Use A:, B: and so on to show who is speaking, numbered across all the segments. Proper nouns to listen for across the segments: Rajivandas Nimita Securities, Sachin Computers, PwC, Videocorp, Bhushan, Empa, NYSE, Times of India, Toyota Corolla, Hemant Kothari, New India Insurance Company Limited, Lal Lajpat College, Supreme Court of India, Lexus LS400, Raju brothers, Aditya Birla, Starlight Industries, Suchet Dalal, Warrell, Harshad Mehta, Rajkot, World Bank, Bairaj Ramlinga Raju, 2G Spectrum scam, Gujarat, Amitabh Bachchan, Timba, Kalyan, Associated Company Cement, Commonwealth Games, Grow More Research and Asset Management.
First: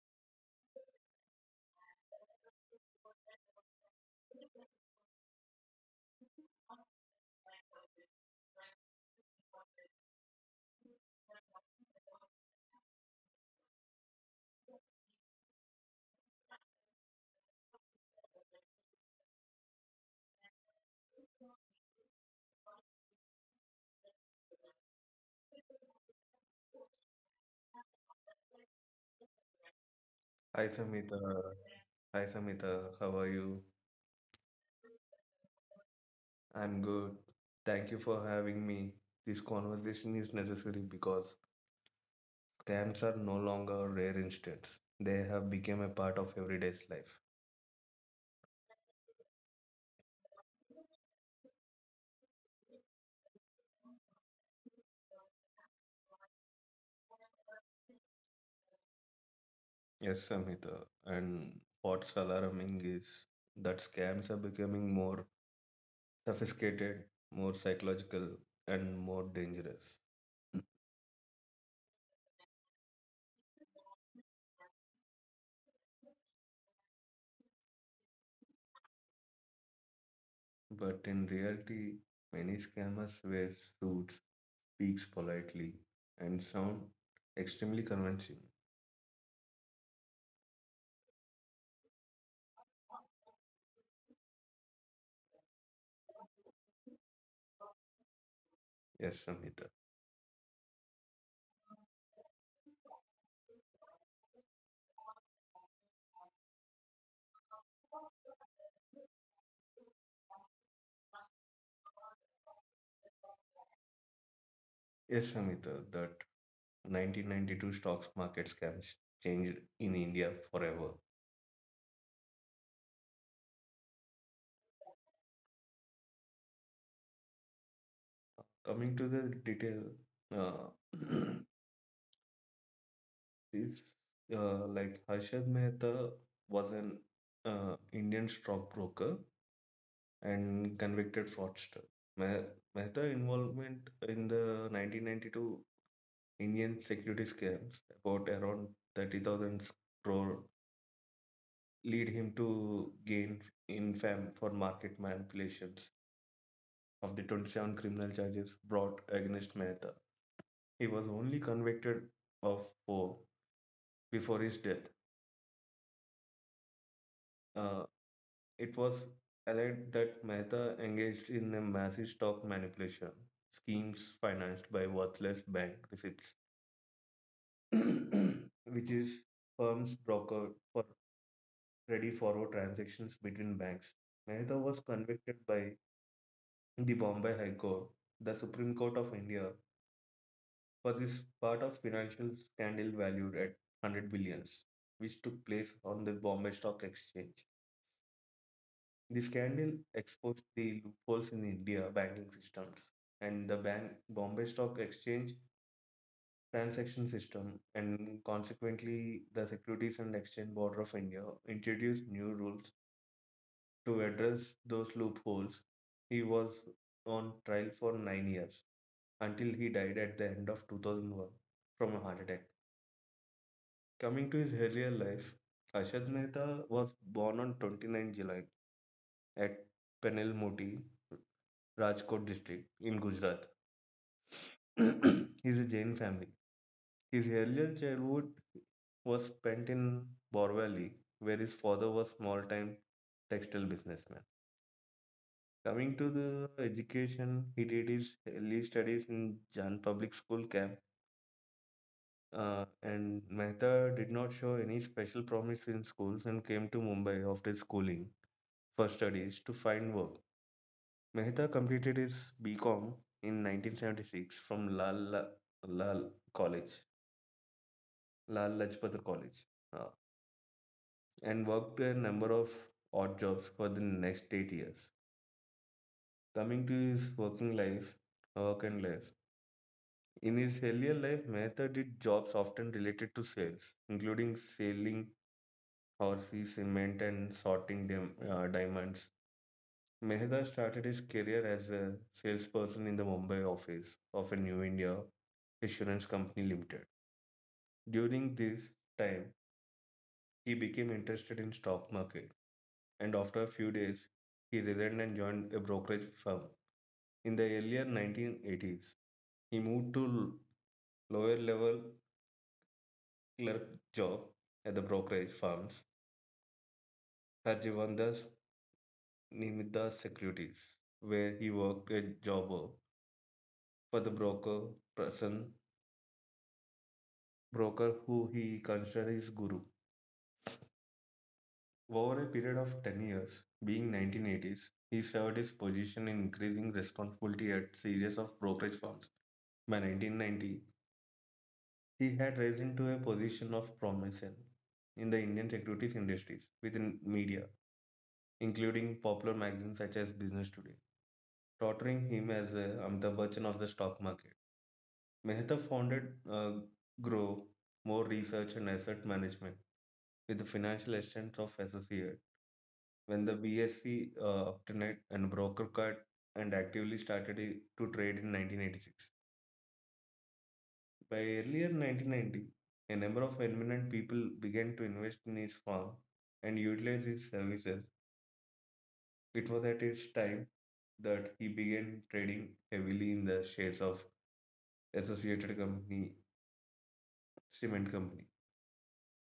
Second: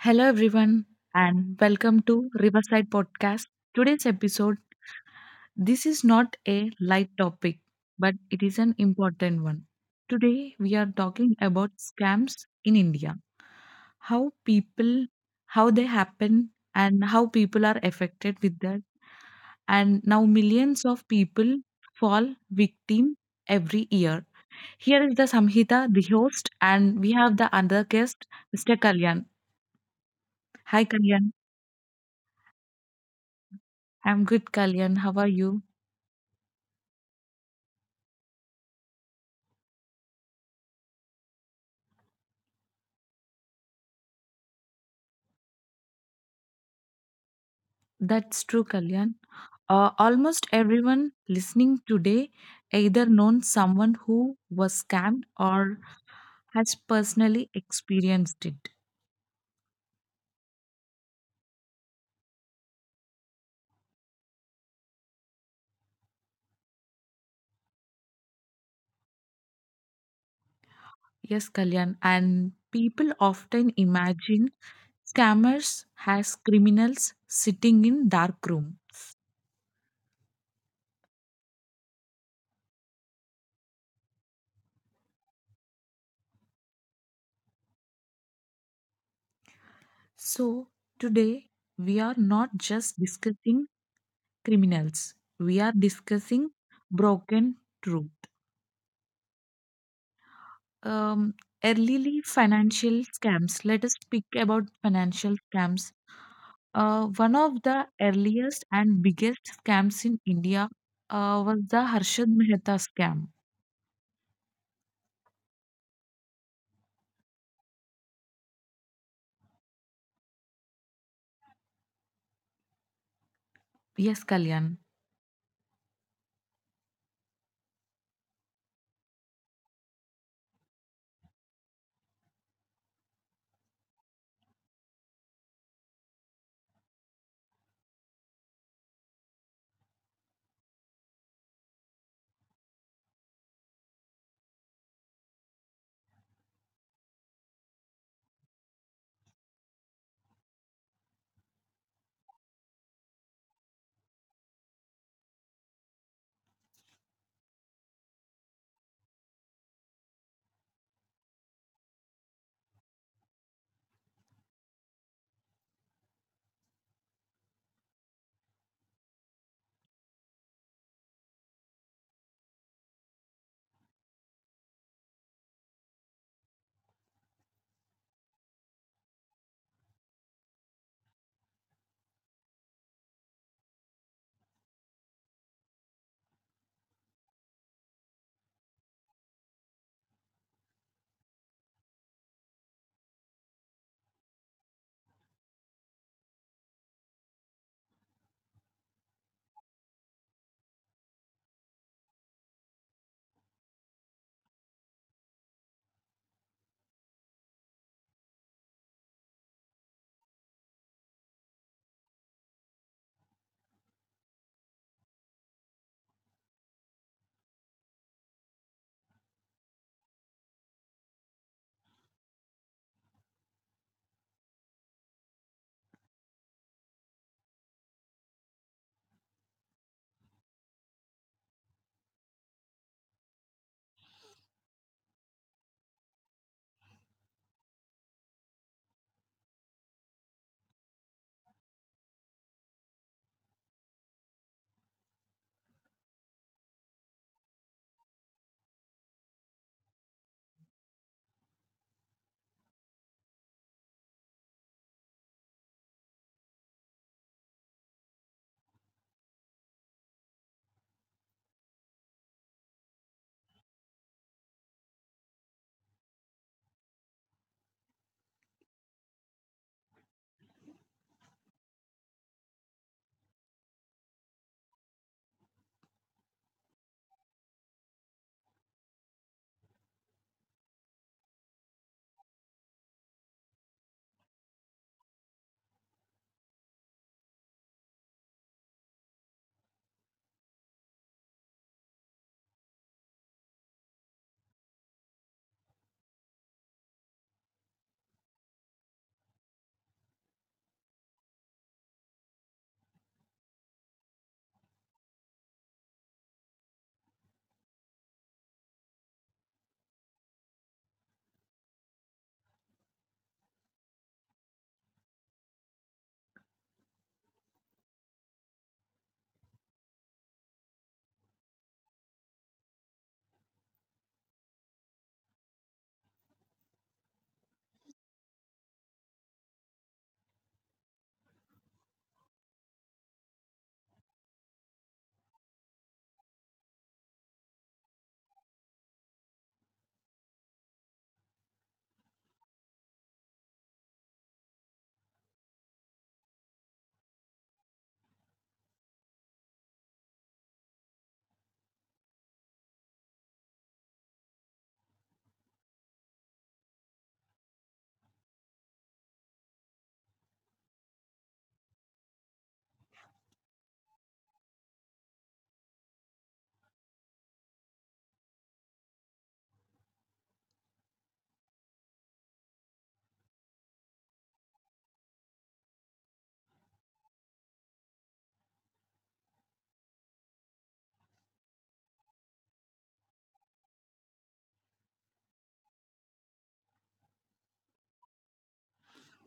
A: Hello, everyone, and welcome to Riverside Podcast. Today's episode, this is not a light topic, but it is an important one. Today, we are talking about scams in India, how people, how they happen, and how people are affected with that. And now, millions of people fall victim every year. Here is the Samhita, the host, and we have the other guest, Mr. Kalyan.
B: Hi
A: Hi,
B: Samita,
A: Kalyan.
B: hi Samita, how are you?
A: I'm good, Kalyan. How are you?
B: I'm good. Thank you for having me. This conversation is necessary because scams are no longer rare instance. They have become a part of everyday's life.
A: That's true, Kalyan. Almost everyone listening today either known someone who was scammed or has personally experienced it.
B: Yes, Samita. And what's alarming is that scams are becoming more sophisticated, more psychological, and more dangerous.
A: Yes, Kalyan. And people often imagine scammers as criminals sitting in dark room.
B: But in reality, many scammers wear suits speaks politely and sound extremely convincing.
A: So today we are not just discussing criminals. We are discussing broken truth.
B: Yes, Samhita.
A: Um, early financial scams. Let us speak about financial scams. One of the earliest and biggest scams in India was the Harshad Mehta scam.
B: Yes, Samhita, that 1992 stocks market scams changed in India forever.
A: Yes, Kalyan.
B: Coming to the detail, uh, this like Harshad Mehta was an Indian stockbroker and convicted fraudster. Meh- Mehta involvement in the 1992 Indian security scams about around 30,000 crore lead him to gain infamy for market manipulations. Of the 27 criminal charges brought against Mehta, he was only convicted of four before his death. Uh, it was alleged that Mehta engaged in a massive stock manipulation schemes financed by worthless bank receipts, which is firms brokered for ready forward transactions between banks. Mehta was convicted by the Bombay High Court, the Supreme Court of India, for this part of financial scandal valued at 100 billions, which took place on the Bombay Stock Exchange. The scandal exposed the loopholes in India banking systems and the bank Bombay Stock Exchange transaction system, and consequently, the Securities and Exchange Board of India introduced new rules to address those loopholes. He was on trial for 9 years until he died at the end of 2001 from a heart attack. Coming to his earlier life, Ashad Mehta was born on 29 July at Penelmoti, Rajkot district in Gujarat. He is a Jain family. His earlier childhood was spent in Borvali, where his father was small-time textile businessman. Coming to the education, he did his early studies in Jan Public School camp, and Mehta did not show any special promise in schools and came to Mumbai after schooling for studies to find work. Mehta completed his BCom in 1976 from Lal Lal College, Lal Lajpat College, uh, and worked a number of odd jobs for the next 8 years. Coming to his working life, work and life. In his earlier life, Mehta did jobs often related to sales, including selling horses, cement, and sorting diamonds. Mehta started his career as a salesperson in the Mumbai office of a New India Insurance Company Limited. During this time, he became interested in stock market and after a few days, he resigned and joined a brokerage firm. In the earlier 1980s, he moved to lower level clerk job at the brokerage firms Rajivandas Nimita Securities, where he worked a jobber for the person broker who he considered his guru. Over a period of 10 years, being 1980s, he served his position in increasing responsibility at series of brokerage firms. By 1990, he had risen to a position of prominence in the Indian securities industries within media, including popular magazines such as Business Today. Torturing him as a Amitabh Bachchan of the stock market. Mehta founded uh, Grow More Research and Asset Management with the financial assistance of associate. When the B. S. C. Obtained and broker card and actively started to trade in 1986. By earlier 1990, a number of eminent people began to invest in his firm and utilize his services. It was at his time that he began trading heavily in the shares of Associated Company Cement company.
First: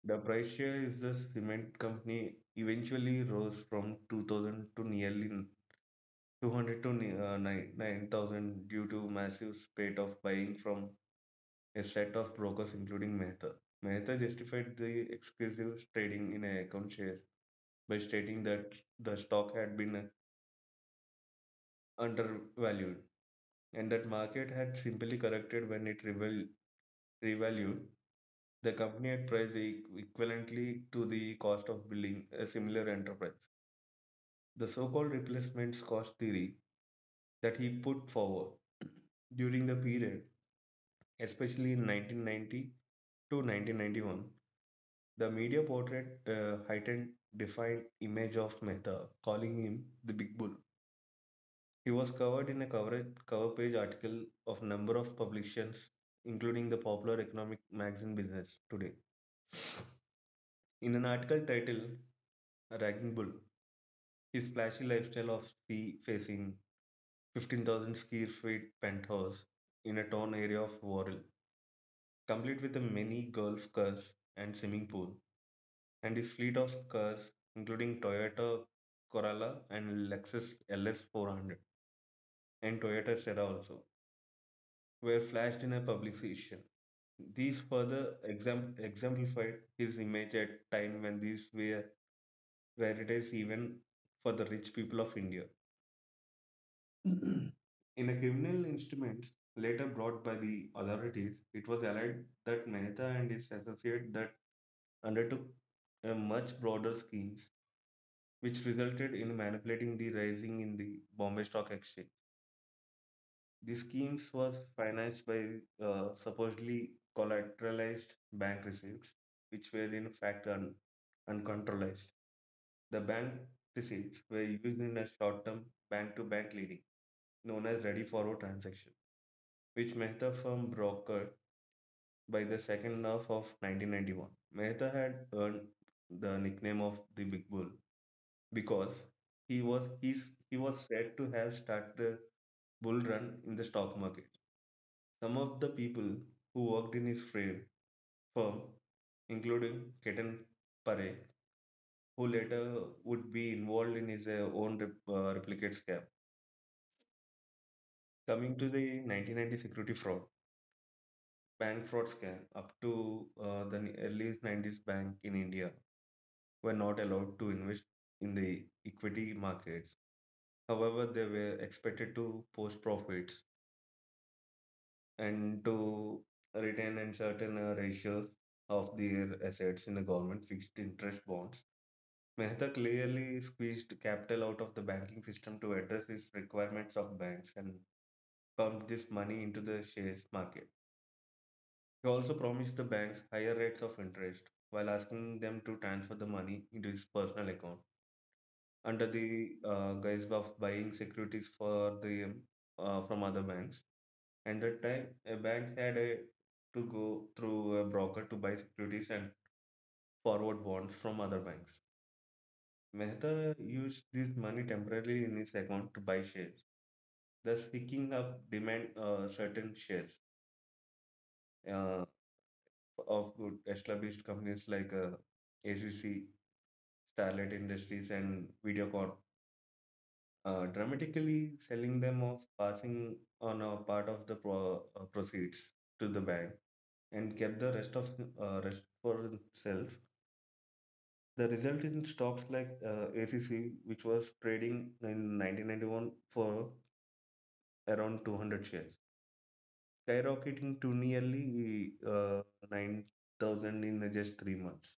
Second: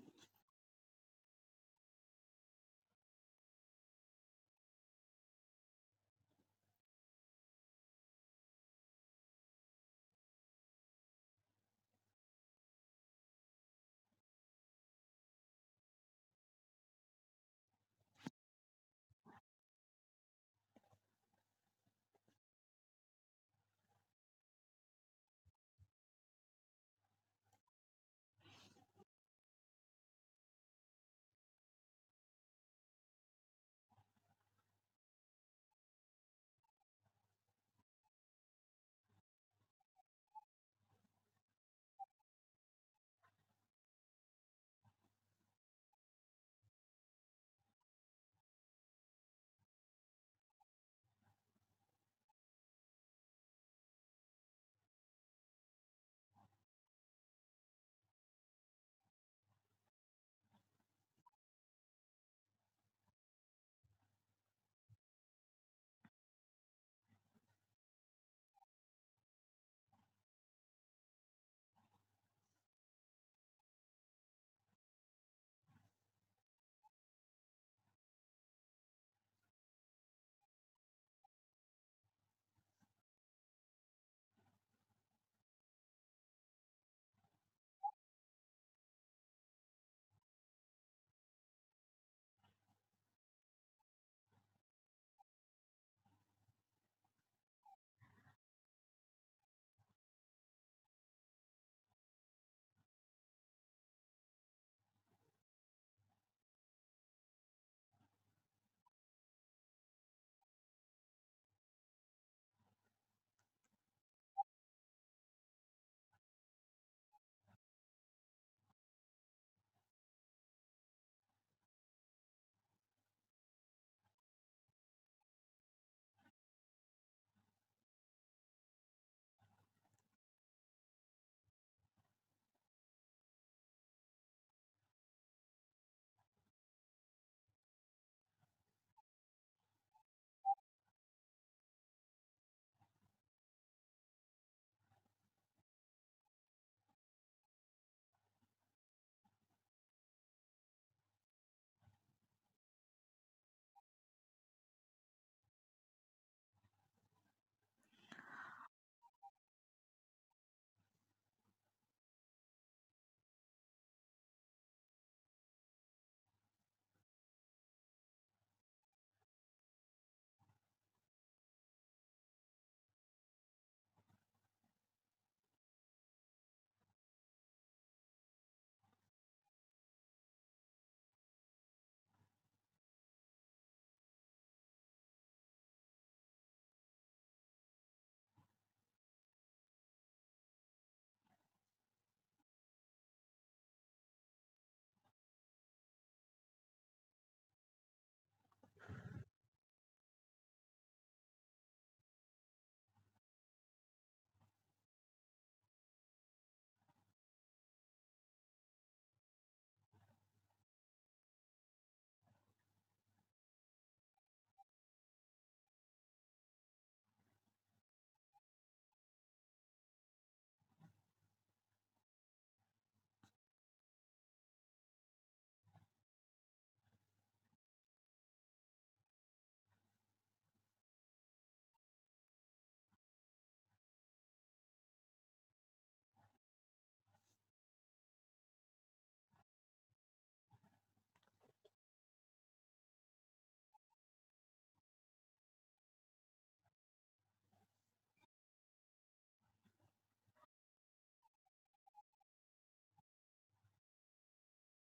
B: The price share of the cement company eventually rose from 2000 to nearly 200 to 9,000 due to massive spate of buying from a set of brokers including Mehta. Mehta justified the exclusive trading in account shares by stating that the stock had been undervalued, and that market had simply corrected when it revalued the company at price equivalently to the cost of building a similar enterprise. The so-called replacements cost theory that he put forward during the period, especially in 1990 to 1991, the media portrayed a heightened, defined image of Mehta, calling him the Big Bull. He was covered in a cover page article of number of publications, including the popular economic magazine Business Today. In an article titled "A Ragging Bull," his flashy lifestyle of sea facing 15,000 square feet penthouse in a town area of Warrell, complete with a mini golf course and swimming pool, and his fleet of cars, including Toyota Corolla and Lexus LS400 and Toyota Serra also, were flashed in a publication. These further exemplified his image at a time when these were rarities even for the rich people of India. In a criminal instruments later brought by the authorities, it was alleged that Mehta and his associate that undertook a much broader schemes, which resulted in manipulating the rising in the Bombay Stock Exchange. The schemes were financed by supposedly collateralized bank receipts, which were in fact uncontrolled. The bank receipts were used in a short-term bank-to-bank lending known as ready forward transaction, which Mehta firm brokered by the second half of 1991. Mehta had earned the nickname of the Big Bull because he was he's, he was said to have started bull run in the stock market. Some of the people who worked in his firm, including Ketan Pare, who later would be involved in his own replicate scam. Coming to the 1990 security fraud, bank fraud scam up to the early 90s bank in India were not allowed to invest in the equity markets. However, they were expected to post profits and to retain in certain ratios of their assets in the government fixed interest bonds. Mehta clearly squeezed capital out of the banking system to address his requirements of banks and pumped this money into the shares market. He also promised the banks higher rates of interest while asking them to transfer the money into his personal account under the guise of buying securities for the from other banks. And that time, a bank had to go through a broker to buy securities and forward bonds from other banks. Mehta used this money temporarily in his account to buy shares, thus picking up demand certain shares uh, of good established companies like ACC, Starlight Industries, and Videocorp, dramatically selling them off, passing on a part of the proceeds to the bank, and kept the rest for himself. The result in stocks like ACC, which was trading in 1991 for around 200 shares, skyrocketing to nearly 9,000 in just 3 months.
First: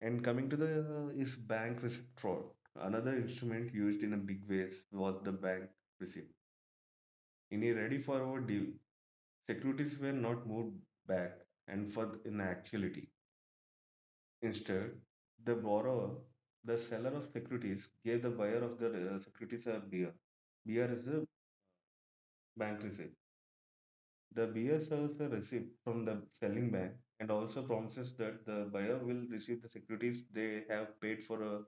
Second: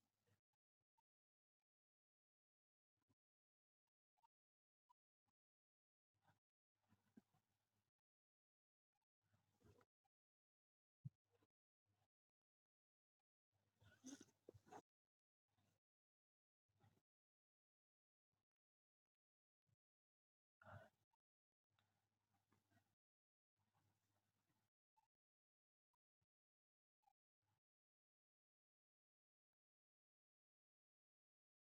B: And coming to the is bank receipt fraud. Another instrument used in a big ways was the bank receipt. In a ready forward deal, securities were not moved back and for in actuality. Instead, the borrower, the seller of securities, gave the buyer of the securities a beer. Beer is a bank receipt. The beer serves a receipt from the selling bank and also promises that the buyer will receive the securities they have paid for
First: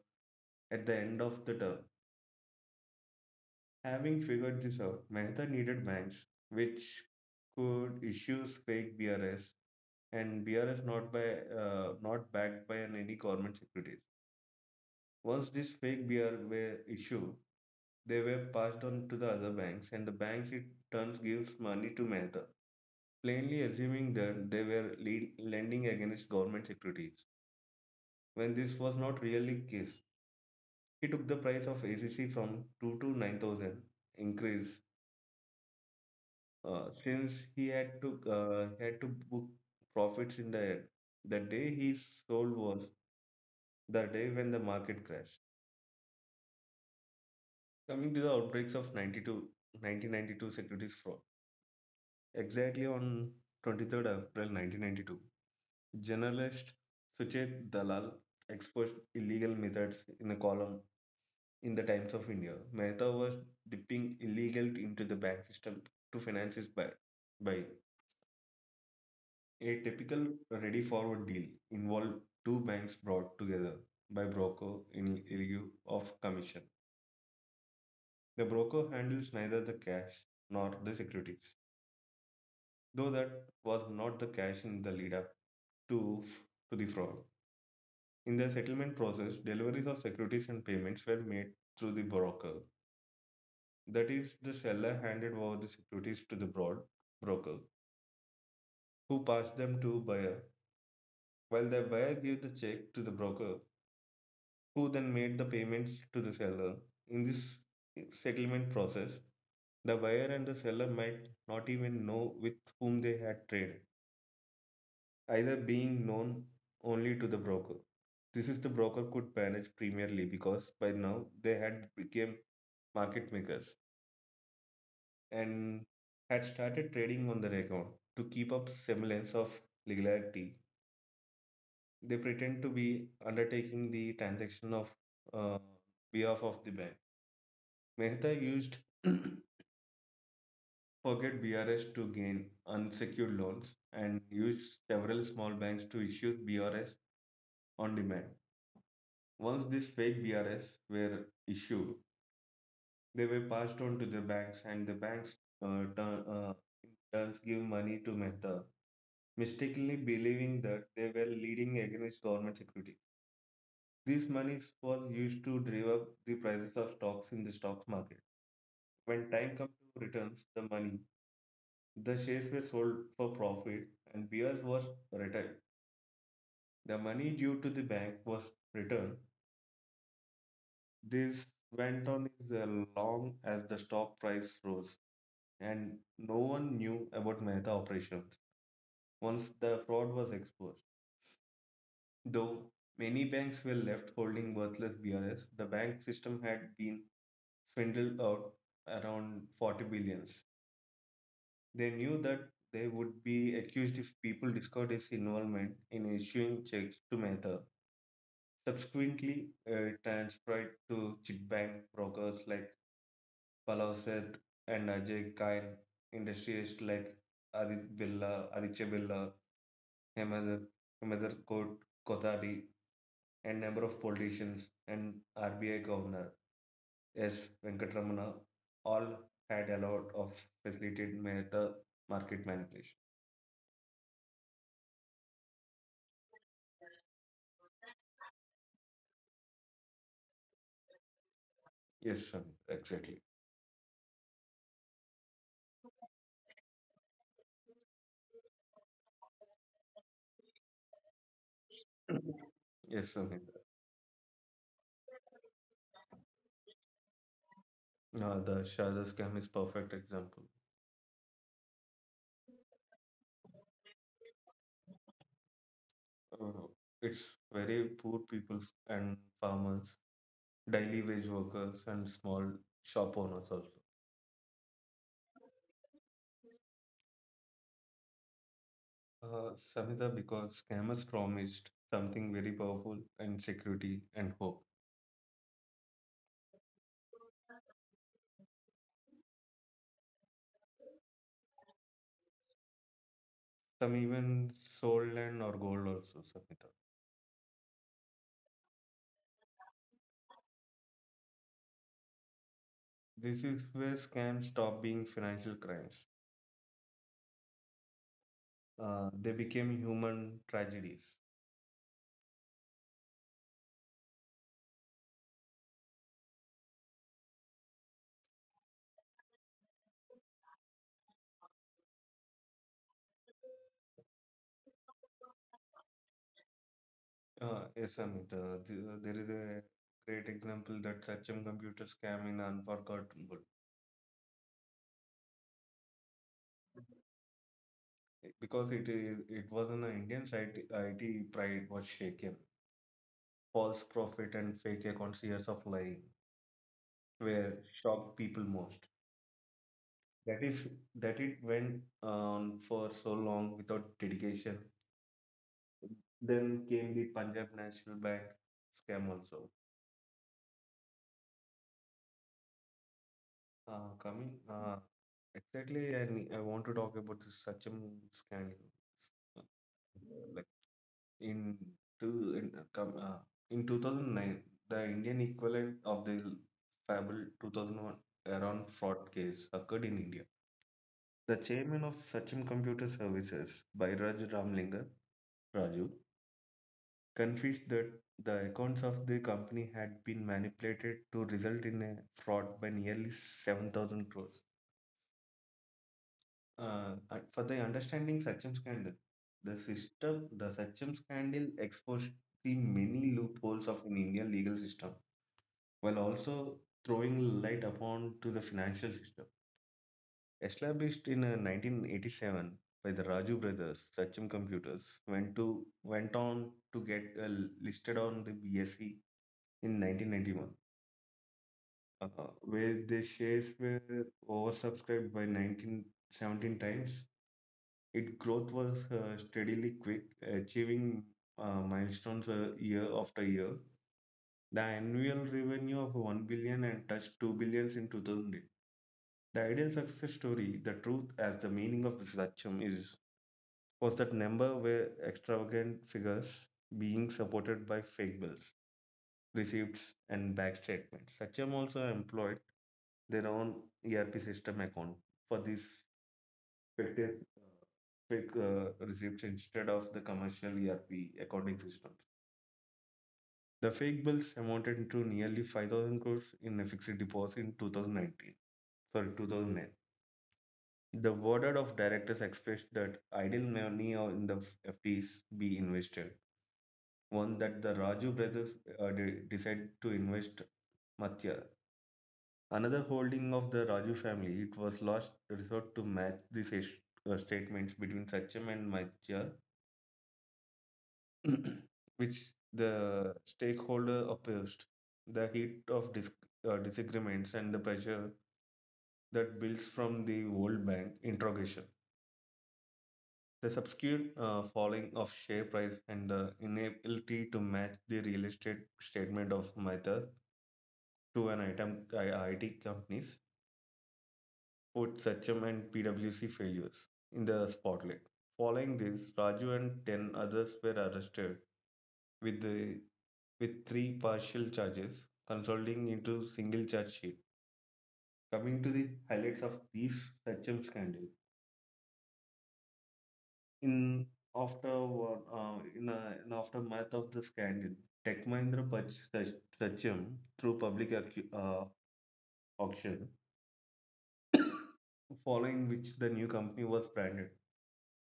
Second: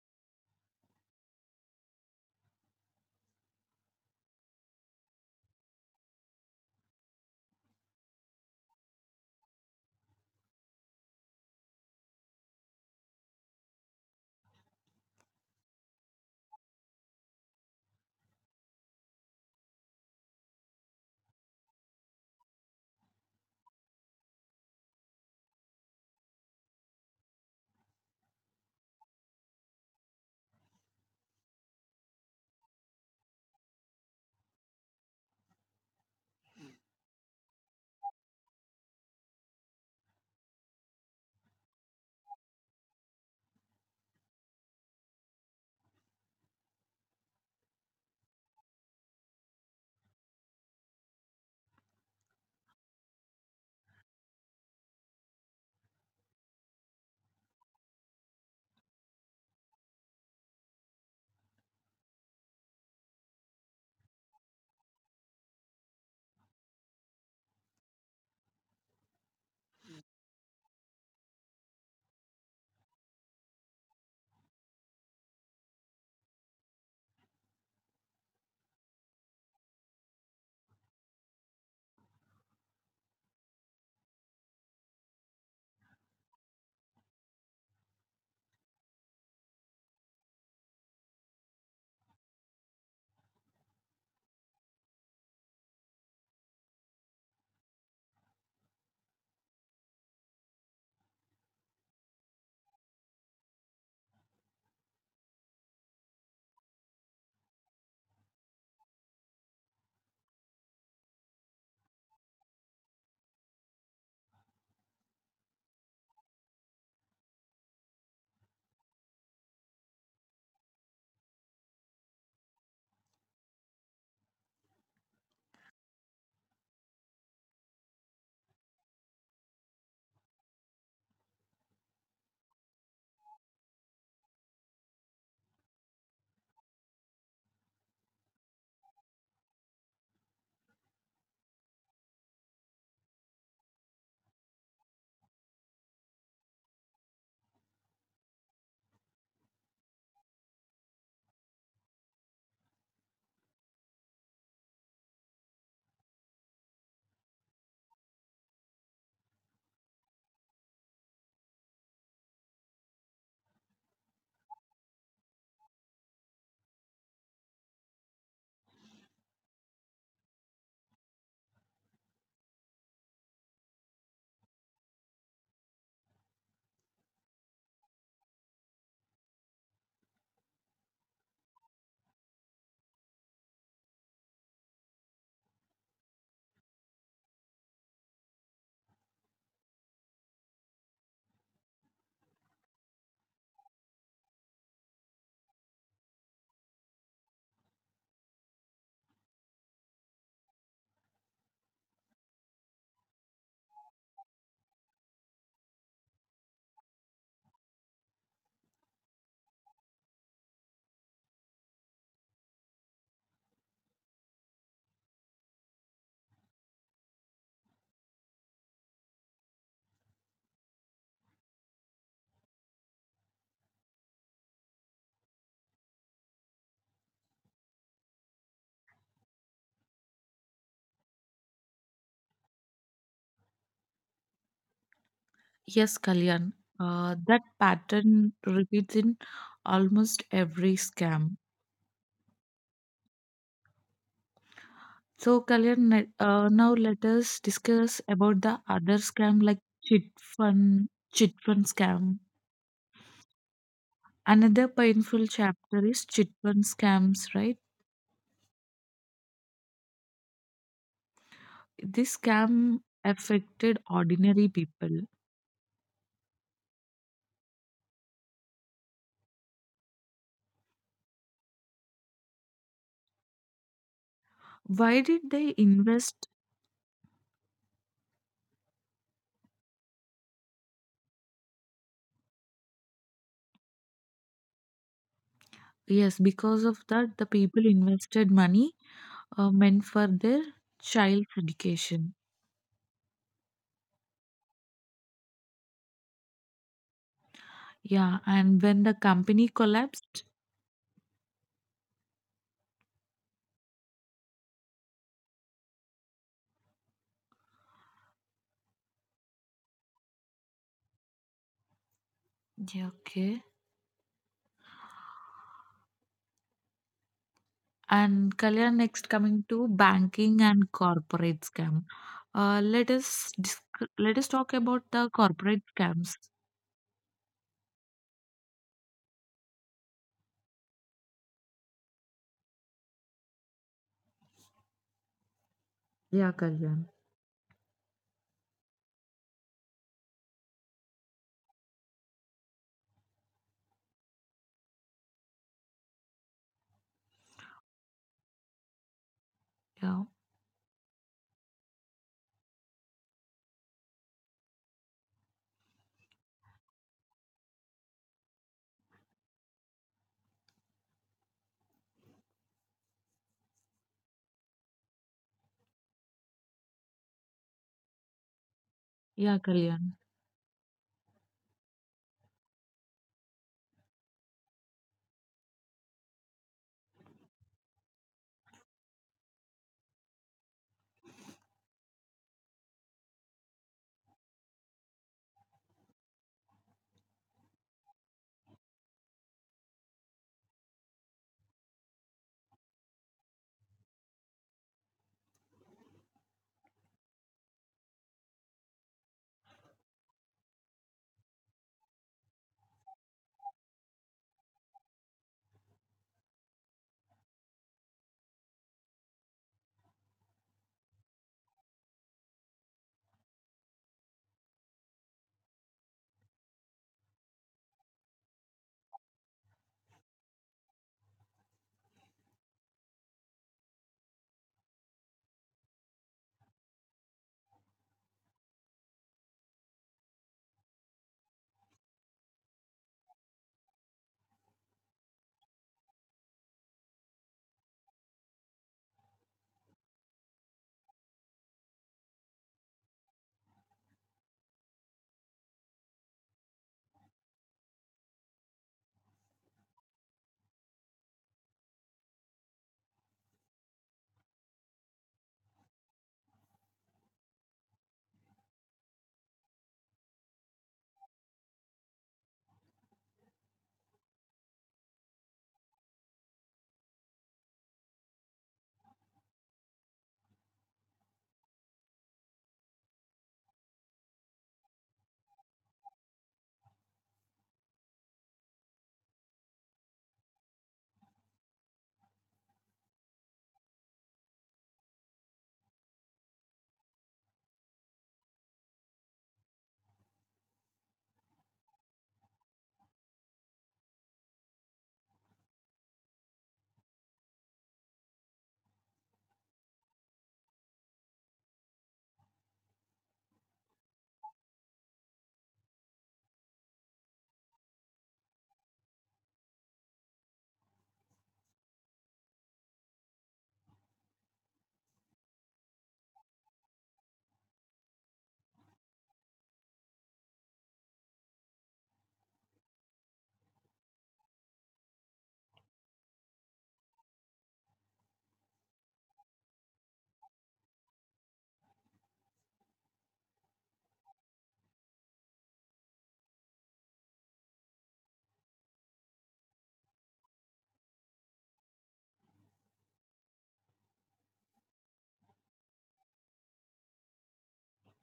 B: at the end of the term. Having figured this out, Mehta needed banks which could issue fake BRS and BRS not backed by any government security. Once this fake beer were issued, they were passed on to the other banks, and the banks in turn gives money to Mehta, plainly assuming that they were lending against government securities. When this was not really the case, he took the price of ACC from 2 to 9,000 increase, since he had to book profits in the air. The day he sold was the day when the market crashed. Coming to the outbreaks of 92 1992 securities fraud. Exactly on 23rd April 1992, journalist Suchet Dalal exposed illegal methods in a column in the Times of India. Mehta was dipping illegal into the bank system to finance his buy. A typical ready forward deal involved two banks brought together by broker in lieu of commission. The broker handles neither the cash nor the securities, though that was not the cash in the lead up to, to the fraud. In the settlement process, deliveries of securities and payments were made through the broker. That is, the seller handed over the securities to the broad broker, who passed them to buyer, while the buyer gave the check to the broker, who then made the payments to the seller. In this settlement process, the buyer and the seller might not even know with whom they had traded, either being known only to the broker. This is the broker could manage primarily because by now they had become market makers and had started trading on their account. To keep up semblance of legality, they pretend to be undertaking the transaction of uh, behalf of the bank. Mehta used Forget BRS to gain unsecured loans and used several small banks to issue BRS on demand. Once these fake BRS were issued, they were passed on to the banks, and the banks uh, turn, uh, in turns give money to Mehta, mistakenly believing that they were leading against government security. These monies was used to drive up the prices of stocks in the stock market. When time comes to returns the money, the shares were sold for profit and BRS was retired. The money due to the bank was returned. This went on as long as the stock price rose. And no one knew about Mehta operations once the fraud was exposed. Though many banks were left holding worthless BRS, the bank system had been swindled out around 40 billions. They knew that they would be accused if people discovered his involvement in issuing checks to Mehta. Subsequently, transferred to chit bank brokers like Palavseth and Ajay Kain, industrialists like Aditya Birla, Hemant Koot Kothari, and number of politicians and RBI Governor S. Venkatramana all had a lot of facilitated the market manipulation.
A: Yes, Kalyan. That pattern repeats in almost every scam.
B: Yes, Samir, exactly.
A: So, Kalyan, now let us discuss about the other scam like chit fund scam.
B: Yes, Samir.
A: Another painful chapter is chit fund scams, right?
B: The Sharda scam is perfect example.
A: This scam affected ordinary people.
B: Uh, it's very poor people and farmers, daily wage workers, and small shop owners also.
A: Why did they invest?
B: Samhita, because scammers promised something very powerful and security and hope.
A: Yes, because of that, the people invested money meant for their child's education.
B: Some even sold land or gold also, Samhita.
A: Yeah, and when the company collapsed,
B: This is where scams stop being financial crimes. They became human tragedies.
A: yeah, okay. And Kalyan, next coming to banking and corporate scam. Let us talk about the corporate scams.
B: Yes, Samhita, there is a great example that Sachin computer scam in Unforgettable.
A: Yeah, Kalyan.
B: Because it was on an Indian site. IT pride was shaken. False profit and fake accounts, years of lying. Were shocked people most.
A: Yeah,
B: That if that it went on for so long without dedication. Then came the Punjab National Bank scam also. Coming exactly, I want to talk about this Sachin scandal.
A: yeah,
B: Uh,
A: Kalyan.
B: Like in two in, com- in 2009, the Indian equivalent of the fable 2001 Iran fraud case occurred in India. The chairman of Sachin Computer Services, Bairaj Ramlinga Raju, confessed that the accounts of the company had been manipulated to result in a fraud by nearly 7,000 crores. For the understanding Sachin scandal, the Sachin scandal exposed the many loopholes of an Indian legal system while also throwing light upon to the financial system. Established in 1987 by the Raju brothers, Sachin Computers went on to get listed on the BSE in 1991, uh, where the shares were oversubscribed by 1917 times. Its growth was steadily quick, achieving milestones year after year. The annual revenue of 1 billion and touched 2 billions in 2008. The ideal success story, the truth as the meaning of the Satcham, is was that number were extravagant figures being supported by fake bills, receipts, and bank statements. Sachem also employed their own ERP system account for these fictitious fake receipts instead of the commercial ERP accounting system. The fake bills amounted to nearly 5,000 crores in a fixed deposit in 2019. Sorry, 2009. The board of directors expressed that idle money in the FDs be invested one that the Raju brothers decided to invest Matsya. Another holding of the Raju family, it was last resort to match the statements between Sachem and Matsya, which the stakeholder opposed. The heat of disagreements and the pressure that builds from the World Bank interrogation. The subsequent falling of share price and the inability to match the real estate statement of Mehta to an item, IT companies put Sachem and PwC failures in the spotlight. Following this, Raju and 10 others were arrested with, with three partial charges, consolidating into single charge sheet. Coming to the highlights of these Sachem scandal. In after what- in, a, in aftermath of the scandal, Tech Mahindra purchased Sachem through public auction, following which the new company was branded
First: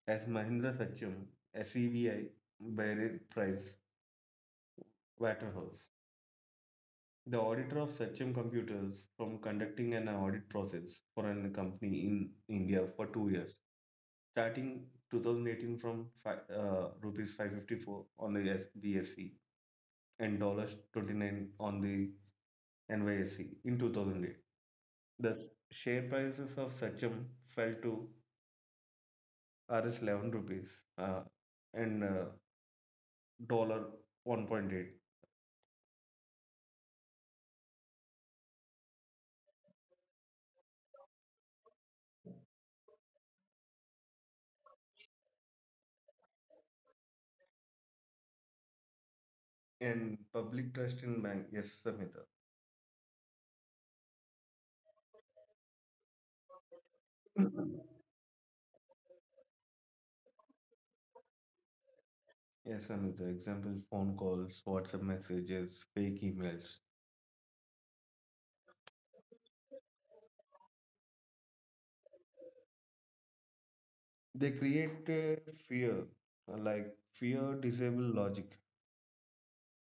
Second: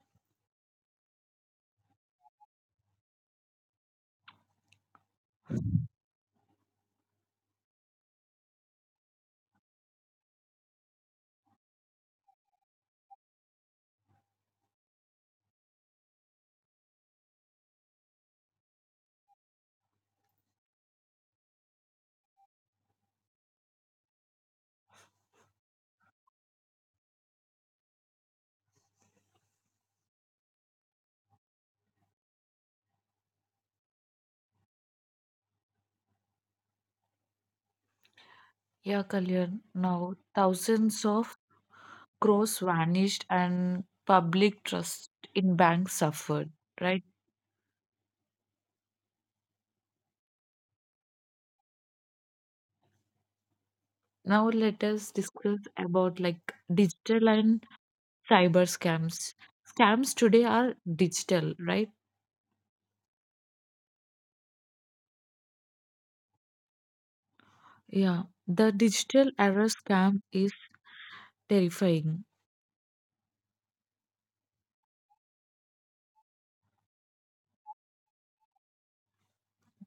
B: as Mahindra Sachem, SEBI, Barrett Price, Waterhouse. The auditor of Sachem Computers from conducting an audit process for a company in India for 2 years, starting 2018 from rupees 554 on the BSE and dollars 29 on the NYSE in 2008. The share prices of Sachem fell to Rs 11 rupees uh, and $1 1.8.
A: Yeah, Kalyan. Now, thousands of crores vanished and public trust in banks suffered, right?
B: And public trust in bank. Yes, Samita.
A: Now, let us discuss about like digital and cyber scams. Scams today are digital, right?
B: Yes, Samita. Example, phone calls, WhatsApp messages, fake emails.
A: Yeah, the digital error scam is terrifying.
B: They create fear, like fear disable logic.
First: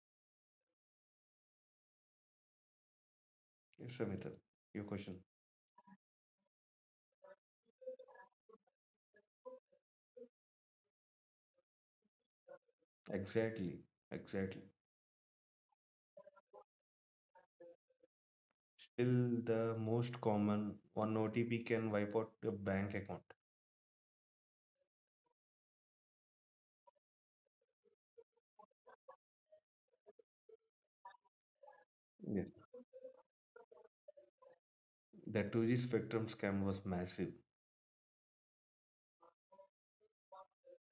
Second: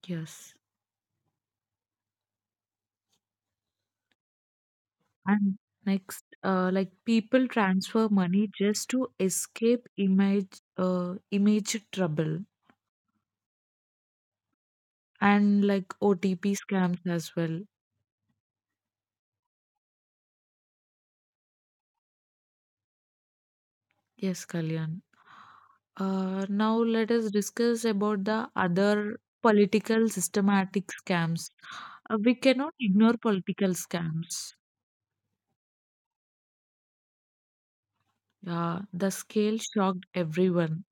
A: Yes.
B: Yes, Samita. Your question.
A: And next, like people transfer money just to escape image trouble.
B: Exactly. Exactly.
A: And like OTP scams as well.
B: Still, the most common one OTP can wipe out your bank account.
A: Yes, Kalyan. Now let us discuss about the other political systematic scams. We
B: Yes.
A: cannot ignore political scams.
B: The 2G Spectrum scam was massive.
A: Yeah, the scale shocked everyone.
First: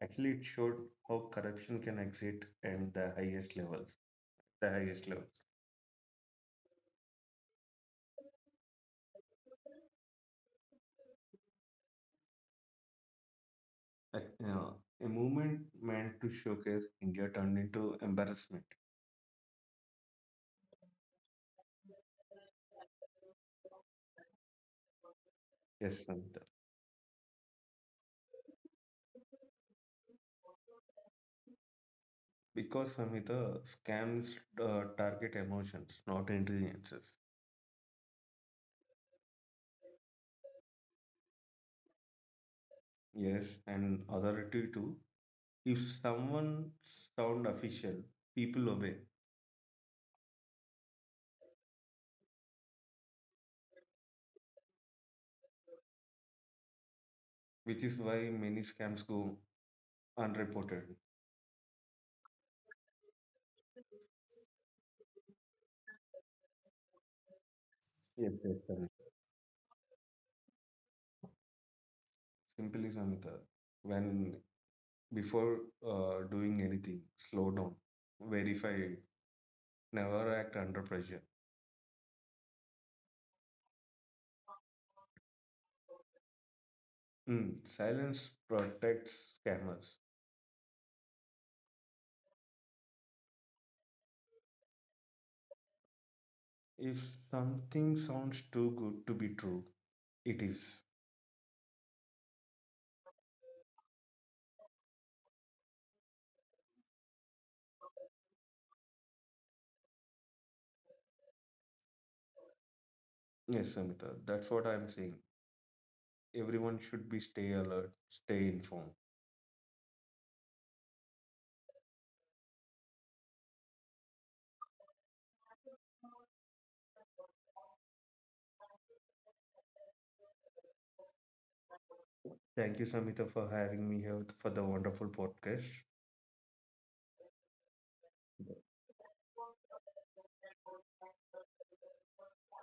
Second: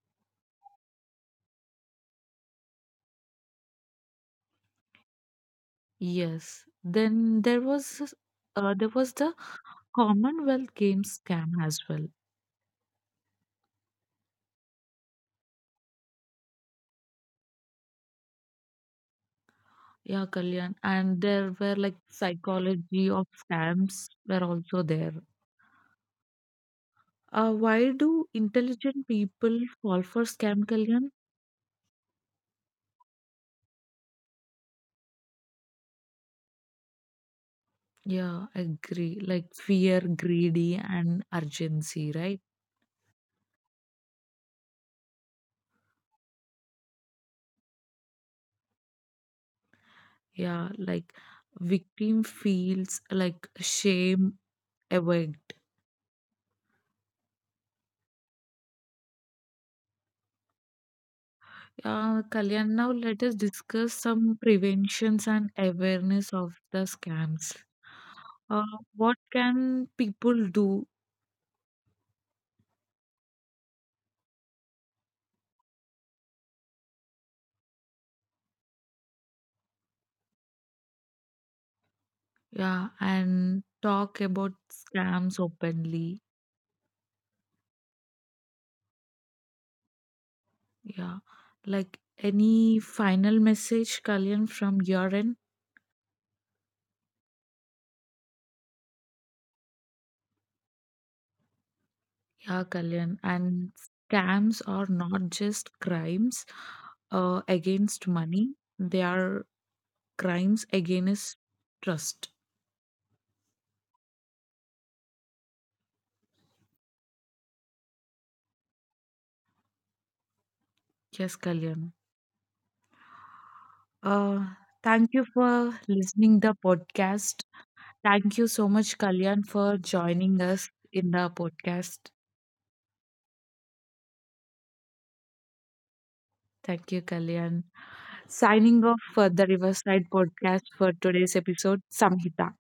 B: Actually, it showed how corruption can exist and the highest levels. The highest levels.
A: Yes. Then there was the Commonwealth Games scam as well.
B: Like, a movement meant to showcase India turned into embarrassment.
A: Yeah, Kalyan. And there were like psychology of scams were also there.
B: Yes, Samhita.
A: Why do intelligent people fall for scam, Kalyan?
B: Because Samhita, scams target emotions, not intelligences.
A: Yeah, agree. Like fear, greedy, and urgency, right?
B: Yes, and authority too. If someone sound official, people obey,
A: Yeah, like victim feels like shame awake.
B: which is why many scams go unreported.
A: Kalyan, now let us discuss some preventions and awareness of the scams.
B: Yes, yes,
A: Uh,
B: Samhita.
A: what can people do?
B: Simply, Samhita, when before doing anything, slow down, verify, never act under pressure.
A: Yeah, and talk about scams openly.
B: Silence protects scammers.
A: Yeah. Like any final message, Kalyan, from your end?
B: If something sounds too good to be true, it is.
A: Yeah, Kalyan. And scams are not just crimes against money, they are crimes against trust.
B: Yes, Samita, that's what I'm saying. Everyone should be stay alert, stay informed.
A: Yes, Kalyan. Uh, thank you for listening the podcast. Thank you so much, Kalyan, for joining us in the podcast.
B: Thank you, Samita, for having me here for the wonderful podcast.
A: Thank you, Kalyan. Signing off for the Riverside podcast for today's episode, Samhita.